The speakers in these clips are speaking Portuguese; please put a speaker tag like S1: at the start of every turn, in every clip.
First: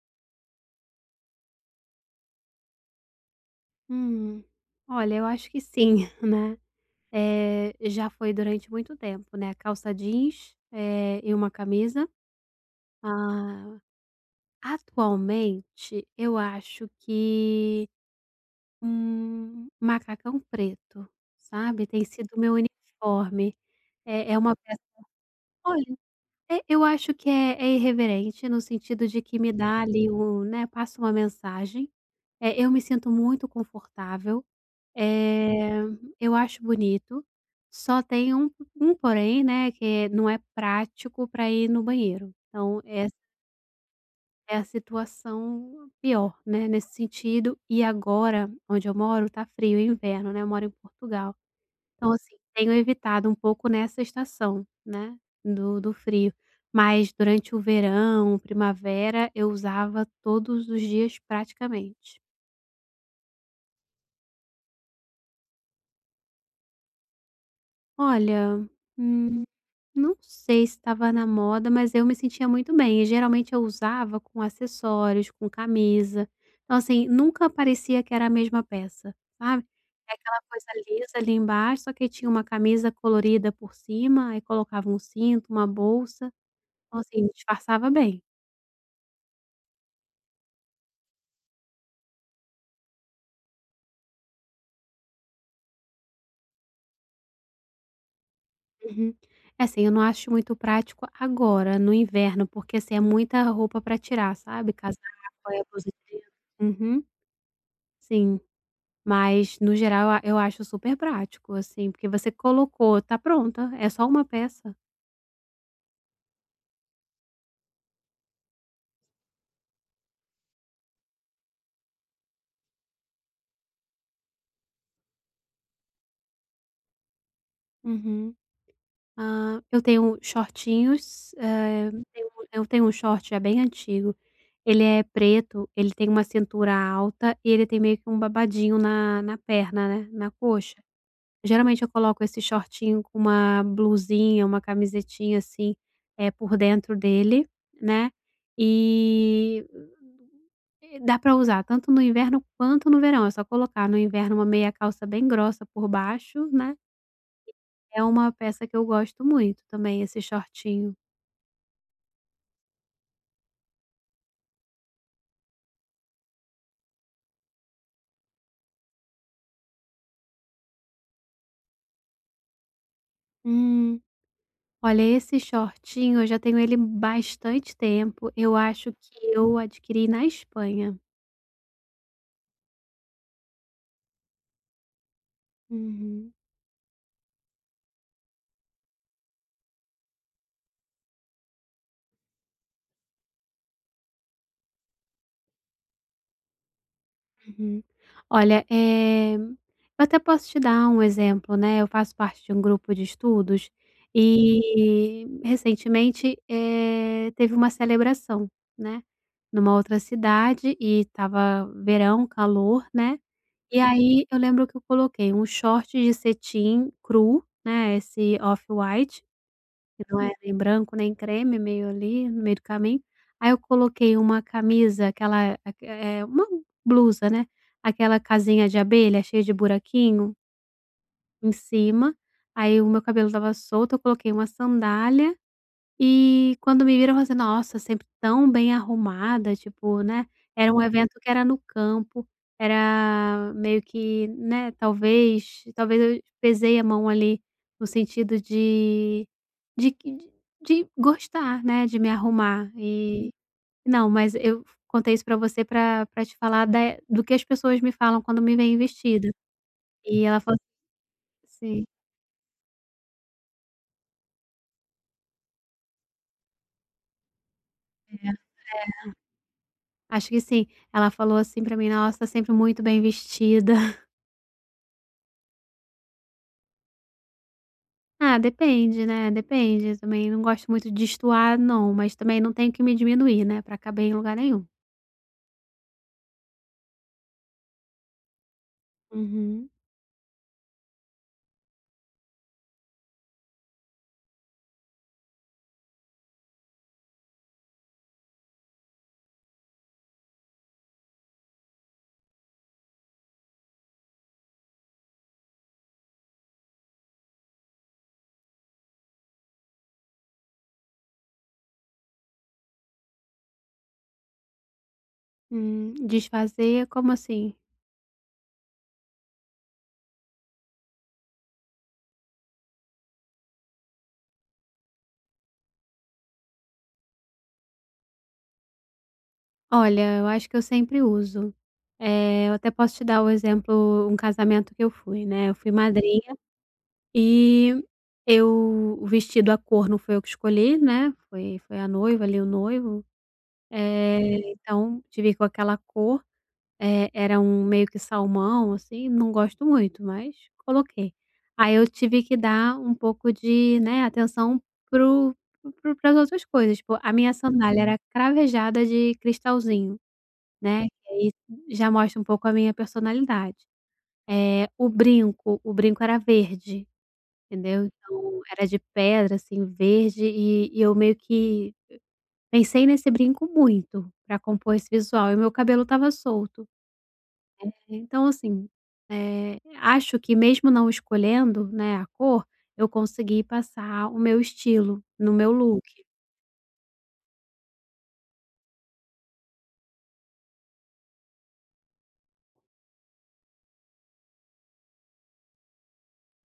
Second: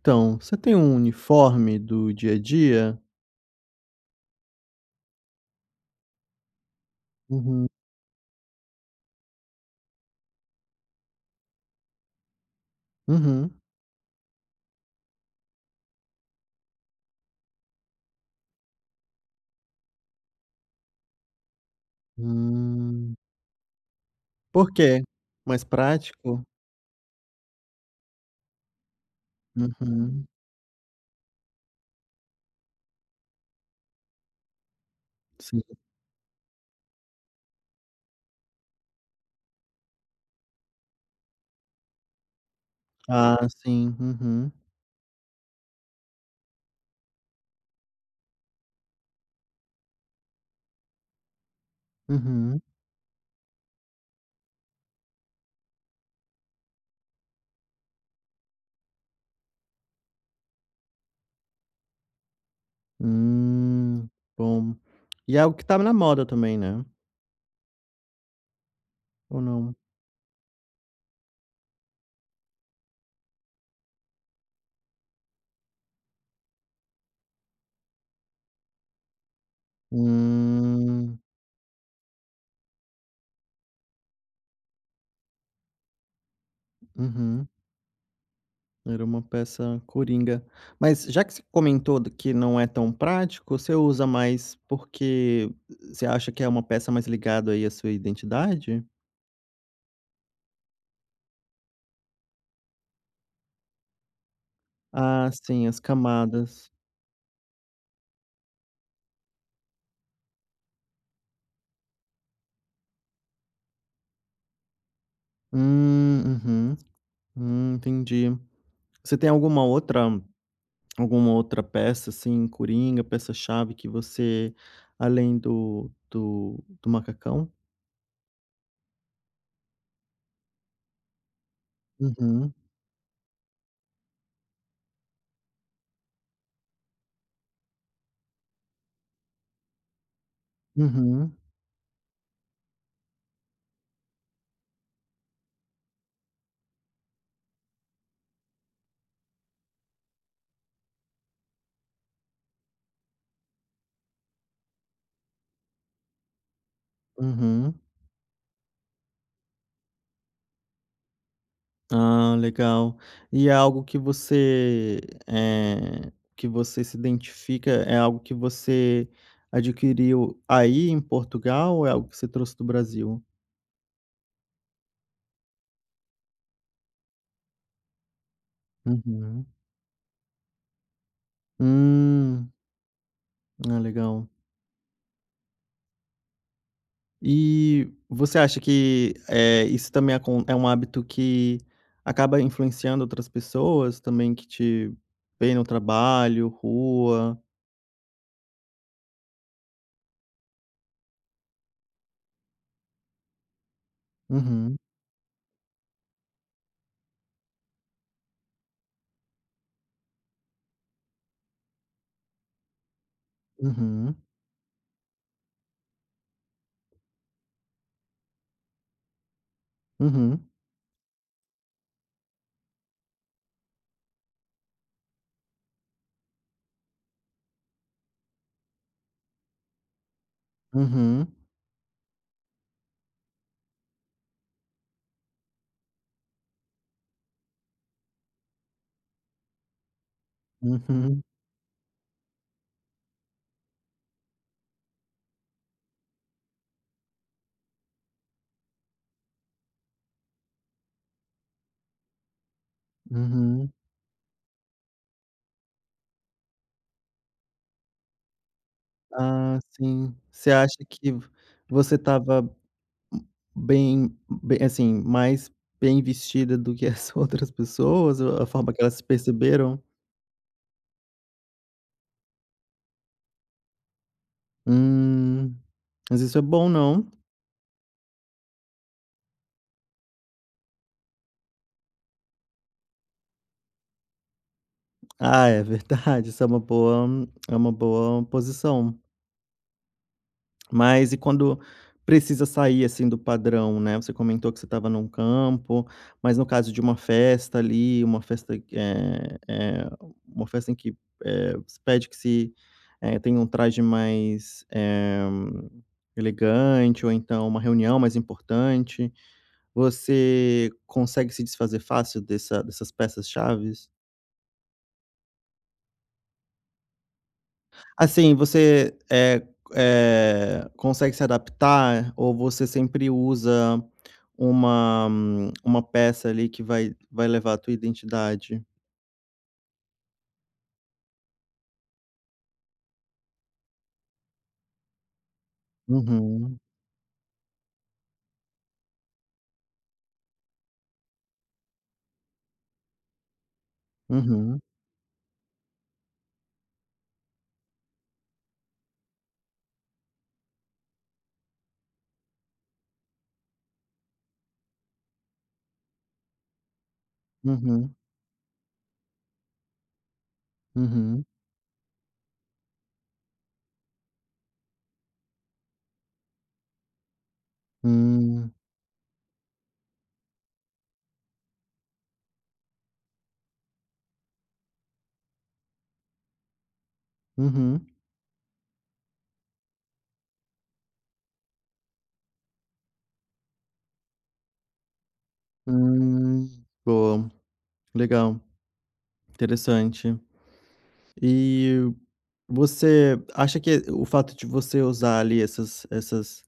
S1: Então, você tem um uniforme do dia a dia?
S2: Hum, olha, eu acho que sim, né.
S1: Uhum,
S2: Já foi durante muito tempo, né, calça jeans, e uma camisa.
S1: uhum.
S2: Ah, atualmente eu acho que um macacão preto, sabe, tem sido meu
S1: Hum.
S2: uniforme. É uma
S1: Por
S2: peça,
S1: quê? Mais
S2: olha,
S1: prático?
S2: eu acho que é irreverente no sentido de que me dá ali
S1: Uhum,
S2: um, né, passa uma mensagem. Eu me sinto muito confortável.
S1: sim.
S2: Eh, eu acho bonito, só tem um porém, né, que não é prático para ir no banheiro. Então essa
S1: Ah, sim. Uhum,
S2: é a situação pior, né, nesse sentido. E agora, onde eu moro, tá frio, é inverno, né, eu moro em Portugal. Então assim,
S1: uhum.
S2: tenho evitado um pouco nessa estação, né, do frio. Mas durante o verão, primavera, eu usava todos os dias praticamente.
S1: Hum, bom. E é algo que tá na moda também, né?
S2: Olha,
S1: Ou
S2: hum
S1: não?
S2: Não sei se estava na moda, mas eu me sentia muito bem e geralmente eu usava com acessórios, com camisa. Então, assim, nunca parecia que era a mesma peça, sabe. É aquela coisa lisa
S1: Hum,
S2: ali embaixo, só que tinha uma camisa colorida por cima, aí colocava um cinto, uma bolsa, então assim,
S1: uhum.
S2: disfarçava bem.
S1: Era uma peça coringa. Mas já que você comentou do que não é tão prático, você usa mais porque você acha que é uma peça mais ligada aí à sua identidade?
S2: Uhum. É assim, eu não acho muito prático agora, no inverno, porque, assim, é muita roupa para tirar, sabe, casaco,
S1: Ah,
S2: aí a
S1: sim, as
S2: blusa de.
S1: camadas.
S2: Uhum, sim. Mas no geral eu acho super prático, assim, porque você colocou, tá pronta, é só uma peça.
S1: Uhum. Entendi. Você tem alguma outra peça, assim, coringa, peça-chave que você além do macacão?
S2: Uhum. Ah, eu tenho shortinhos, eh, tenho
S1: Uhum.
S2: eu tenho um short já bem antigo, ele é preto, ele tem uma cintura alta e ele tem meio que um babadinho na perna, né, na coxa.
S1: Uhum.
S2: Geralmente eu coloco esse shortinho com uma blusinha, uma camisetinha, assim, por dentro dele, né, e e dá pra usar tanto no inverno quanto no verão, é só colocar. No inverno uma meia calça bem grossa por baixo, né,
S1: Uhum.
S2: é uma peça que eu gosto muito também, esse shortinho.
S1: Ah, legal. E é algo eh, que você se identifica, é algo que você adquiriu aí em Portugal ou é algo que você trouxe do Brasil?
S2: Hum. Olha, esse shortinho eu já tenho ele bastante tempo, eu acho que
S1: Uhum.
S2: eu adquiri na Espanha.
S1: Hum. Ah, legal.
S2: Uhum.
S1: E você acha que, isso também acon é um hábito que acaba influenciando outras pessoas também que te veem no trabalho, rua?
S2: Uhum. Olha, eu até posso te dar um exemplo, né, eu faço parte de um grupo de estudos
S1: Uhum,
S2: e recentemente, teve uma celebração, né, numa outra cidade e estava verão, calor, né, e
S1: uhum,
S2: aí eu lembro que eu coloquei um short de cetim cru, né, esse off-white que não é
S1: uhum,
S2: nem branco nem creme, meio ali no meio do caminho. Aí eu coloquei uma camisa, aquela, é uma blusa, né, aquela casinha de abelha cheia de buraquinho
S1: uhum,
S2: em cima, aí o meu cabelo estava solto, eu coloquei uma sandália e quando me viram eu falei assim: "Nossa, sempre tão bem arrumada", tipo, né, era um evento
S1: uhum,
S2: que era no campo, era meio que, né, talvez eu pesei a mão ali no sentido de gostar, né, de me arrumar. Hum. E
S1: uhum.
S2: não, mas eu contei isso pra você pra te falar da do que as pessoas me falam quando me veem vestida.
S1: Ah, sim.
S2: E ela
S1: Você
S2: falou
S1: acha que
S2: assim,
S1: você estava bem bem assim, mais bem vestida do que as outras pessoas,
S2: é,
S1: a forma que elas se perceberam?
S2: acho que sim. Ela falou assim pra mim: "Nossa, tá sempre muito bem vestida".
S1: Hum, mas isso é bom, não?
S2: Ah, depende, né, depende. Eu também não gosto muito de destoar não, mas também não tenho que me diminuir, né, pra caber em lugar nenhum.
S1: Ah, é verdade, isso é uma boa posição.
S2: Uhum.
S1: Mas e quando precisa sair, assim, do padrão, né, você comentou que você estava num campo, mas no caso de uma festa ali, uma festa que, uma festa em que, se pede que se, tenha um traje mais, elegante, ou então uma reunião mais importante, você consegue se desfazer fácil dessas peças chaves?
S2: Desfazer, como assim?
S1: Assim, você, consegue se adaptar, ou você sempre usa uma peça ali que vai levar a tua identidade?
S2: Olha, eu acho que eu sempre uso. Eu até posso te dar o exemplo, um casamento que eu fui, né, eu fui madrinha
S1: Uhum,
S2: e eu o vestido, a cor não foi eu que escolhi, né, foi a noiva ali, o noivo,
S1: uhum,
S2: então tive com aquela cor, era um meio que salmão, assim, não gosto muito, mas coloquei. Aí eu tive que dar um pouco de, né, atenção para para as outras coisas, tipo, a minha sandália, uhum,
S1: uhum,
S2: era cravejada de cristalzinho. Né, e
S1: uhum,
S2: aí já mostra um pouco a minha personalidade. É o brinco era verde, entendeu, então
S1: hum,
S2: era de pedra, assim, verde e eu meio que pensei nesse brinco muito para compor esse visual e meu cabelo estava solto.
S1: uhum,
S2: Então assim, acho que mesmo não escolhendo, né, a cor, eu consegui passar o meu estilo no meu look.
S1: hum. Boa, legal, interessante. E você acha que o fato de você usar ali essas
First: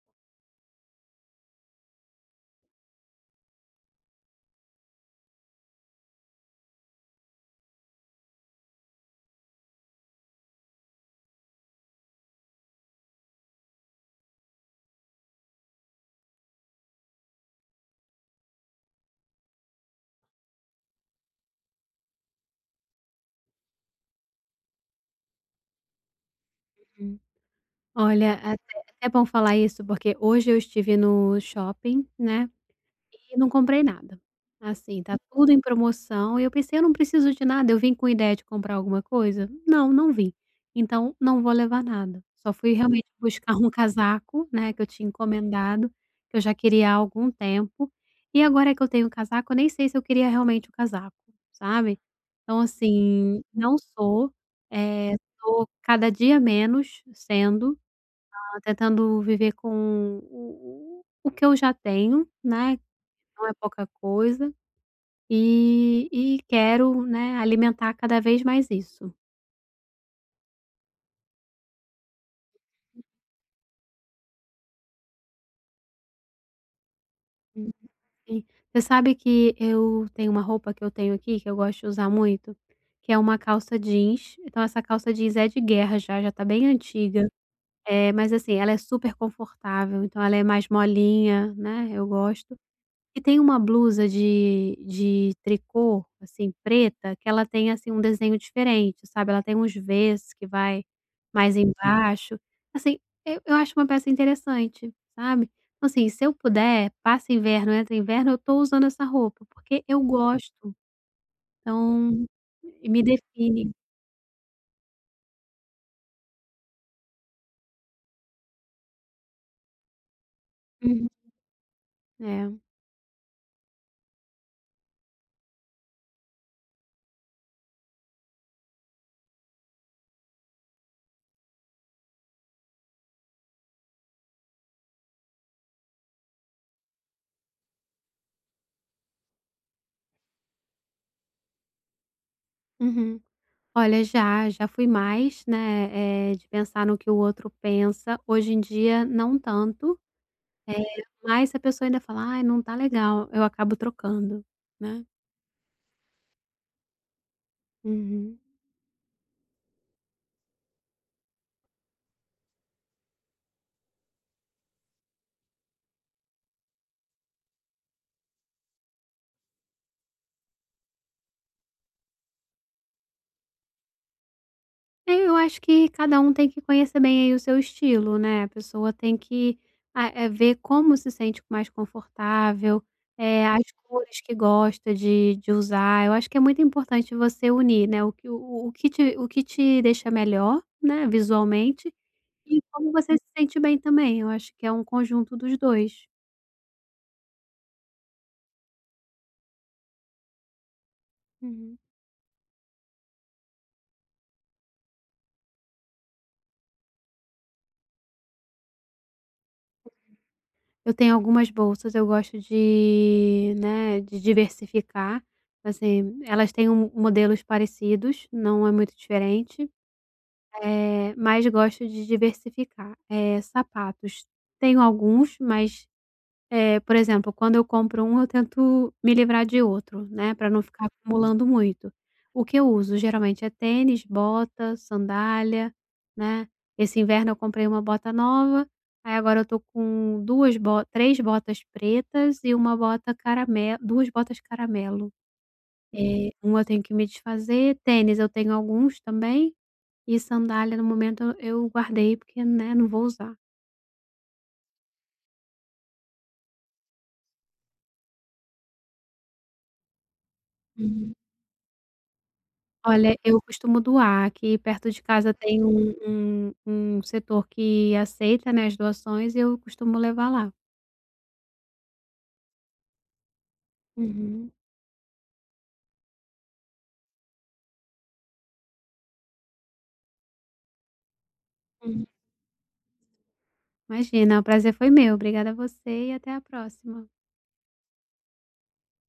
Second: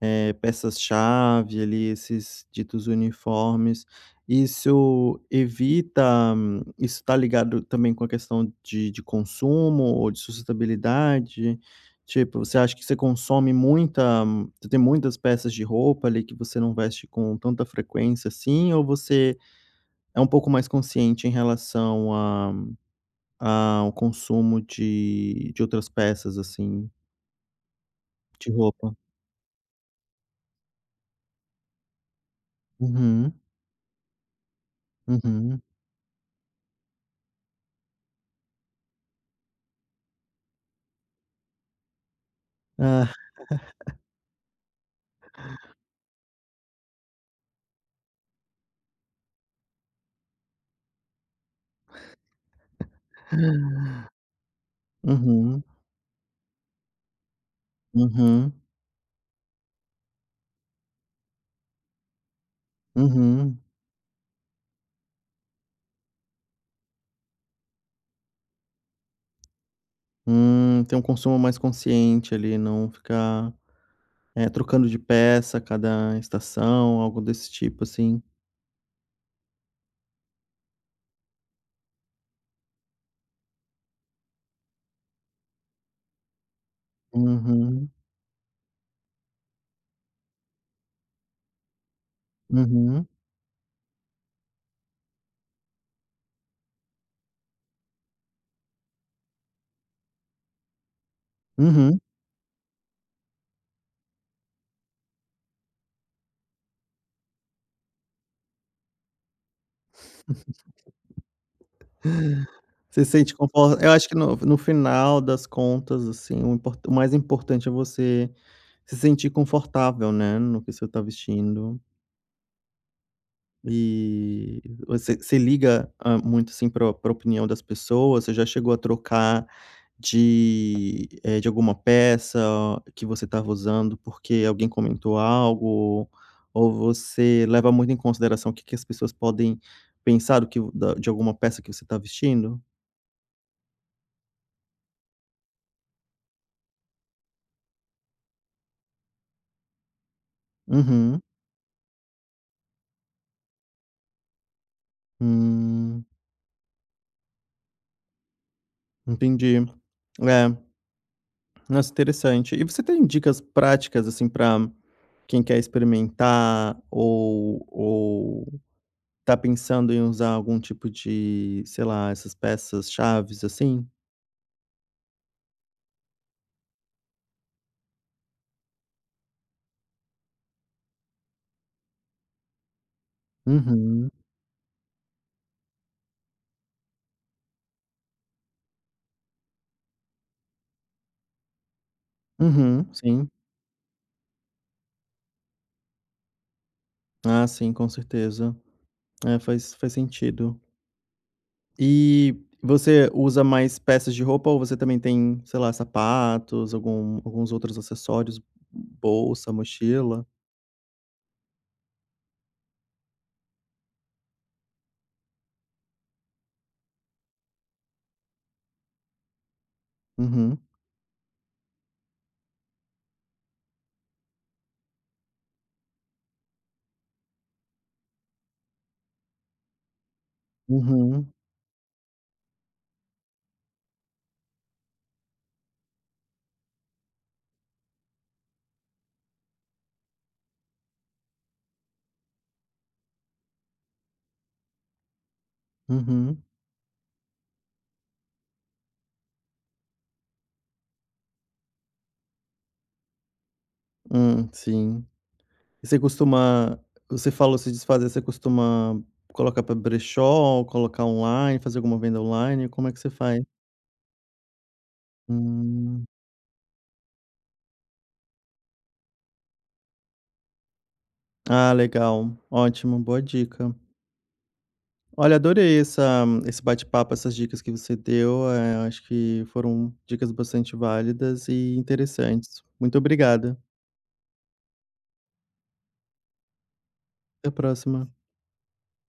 S1: peças-chave ali, esses ditos uniformes, isso evita isso está ligado também com a questão de consumo ou de sustentabilidade? Tipo, você acha que você consome muita você tem muitas peças de roupa ali que você não veste com tanta frequência assim, ou você é um pouco mais consciente em relação a ao consumo de outras peças, assim,
S2: Hum. Olha,
S1: de
S2: até
S1: roupa?
S2: até bom falar isso, porque hoje eu estive no shopping, né.
S1: Uhum,
S2: E não comprei nada. Assim, tá tudo em
S1: uhum.
S2: promoção e eu pensei: "Eu não preciso de nada". Eu vim com ideia de comprar alguma coisa? Não, não vim. Então, não vou levar nada. Só fui realmente
S1: Ah,
S2: buscar um casaco, né, que eu tinha encomendado, que eu já queria há algum tempo. E agora que eu tenho o casaco, eu nem sei se eu queria realmente o casaco, sabe. Então, assim, não sou, eh,
S1: uhum.
S2: tô cada dia menos sendo,
S1: Uhum,
S2: ah, tentando viver com o que eu já tenho, né. Não é
S1: uhum.
S2: pouca coisa, e quero, né, alimentar cada vez mais isso.
S1: Ter um consumo mais consciente ali, não ficar, trocando de peça a cada estação, algo desse
S2: Hum.
S1: tipo, assim.
S2: Sim. Você sabe que eu tenho uma roupa que eu tenho aqui, que eu gosto de usar muito, que é uma calça jeans, então essa calça jeans é de guerra já, já tá bem antiga,
S1: Uhum,
S2: é mas assim, ela é super confortável, então ela é mais molinha, né, eu gosto.
S1: uhum,
S2: E tem uma blusa de tricô, assim, preta, que ela tem, assim, um desenho diferente, sabe, ela tem uns V's que vai mais, uhum,
S1: uhum.
S2: embaixo, assim, eu acho uma peça interessante, sabe. Então, assim, se eu puder, passa inverno, entra inverno, eu tô usando essa roupa, porque eu gosto, então me
S1: Você se sente confo
S2: define.
S1: eu acho que no final das contas, assim, o mais importante é você se sentir confortável, né, no que você está
S2: Uhum.
S1: vestindo.
S2: É,
S1: E você você liga, muito, assim, para a opinião das pessoas? Você já chegou a trocar de alguma peça que você estava usando porque alguém comentou algo? Ou você leva muito em consideração o que que as pessoas podem pensar do que o da de alguma peça que você está vestindo?
S2: uhum. Olha, já, já fui mais, né, de pensar no que o outro pensa, hoje em dia não tanto.
S1: Uhum.
S2: Mas se a pessoa ainda fala: "Ai, não tá legal", eu acabo trocando, né.
S1: Hum,
S2: Uhum.
S1: entendi. É, nossa, interessante. E você tem dicas práticas, assim, para quem quer experimentar ou ou tá pensando em usar algum tipo de, sei lá, essas peças chaves, assim?
S2: É, eu acho que cada um tem que conhecer bem aí o seu estilo, né. A pessoa tem que, ah, ver como se sente mais confortável, é as
S1: Uhum,
S2: cores que gosta de usar. Eu acho que é muito importante você unir, né, o que te deixa melhor, né, visualmente, e
S1: uhum,
S2: como você se
S1: sim.
S2: sente bem também. Eu acho que é um conjunto dos 2.
S1: Ah, sim, com certeza. É, faz sentido.
S2: Uhum.
S1: E você usa mais peças de roupa, ou você também tem, sei lá, sapatos, algum alguns outros acessórios, bolsa, mochila?
S2: Eu tenho algumas bolsas, eu gosto de, né, de diversificar, assim, elas têm um modelos parecidos, não é muito diferente,
S1: Uhum,
S2: mas gosto de diversificar. Sapatos, tenho alguns, mas por exemplo, quando eu compro um, eu tento me livrar de outro, né, para não ficar
S1: uhum,
S2: acumulando muito. O que eu uso geralmente é tênis, bota, sandália, né. Esse inverno eu comprei uma bota nova, aí agora eu tô com 2 bo 3 botas pretas e uma bota caramelo 2 botas caramelo. Eh,
S1: uhum.
S2: uma eu tenho que me desfazer, tênis eu tenho alguns também, e sandália no momento eu guardei porque, né, não vou usar.
S1: Sim. E você costuma, você falou se desfazer, você costuma colocar para brechó, colocar online, fazer alguma venda online, como é que você
S2: Olha, eu
S1: faz?
S2: costumo doar. Aqui perto de casa tem
S1: Hum.
S2: um um setor que aceita, né, as doações e eu costumo levar lá.
S1: Ah, legal. Ótimo, boa dica.
S2: Uhum,
S1: Olha, adorei essa esse bate-papo, essas dicas que você deu, acho que foram dicas bastante válidas e
S2: uhum.
S1: interessantes. Muito obrigada.
S2: Imagina, o prazer foi meu. Obrigada a você e até a próxima.
S1: Até a próxima.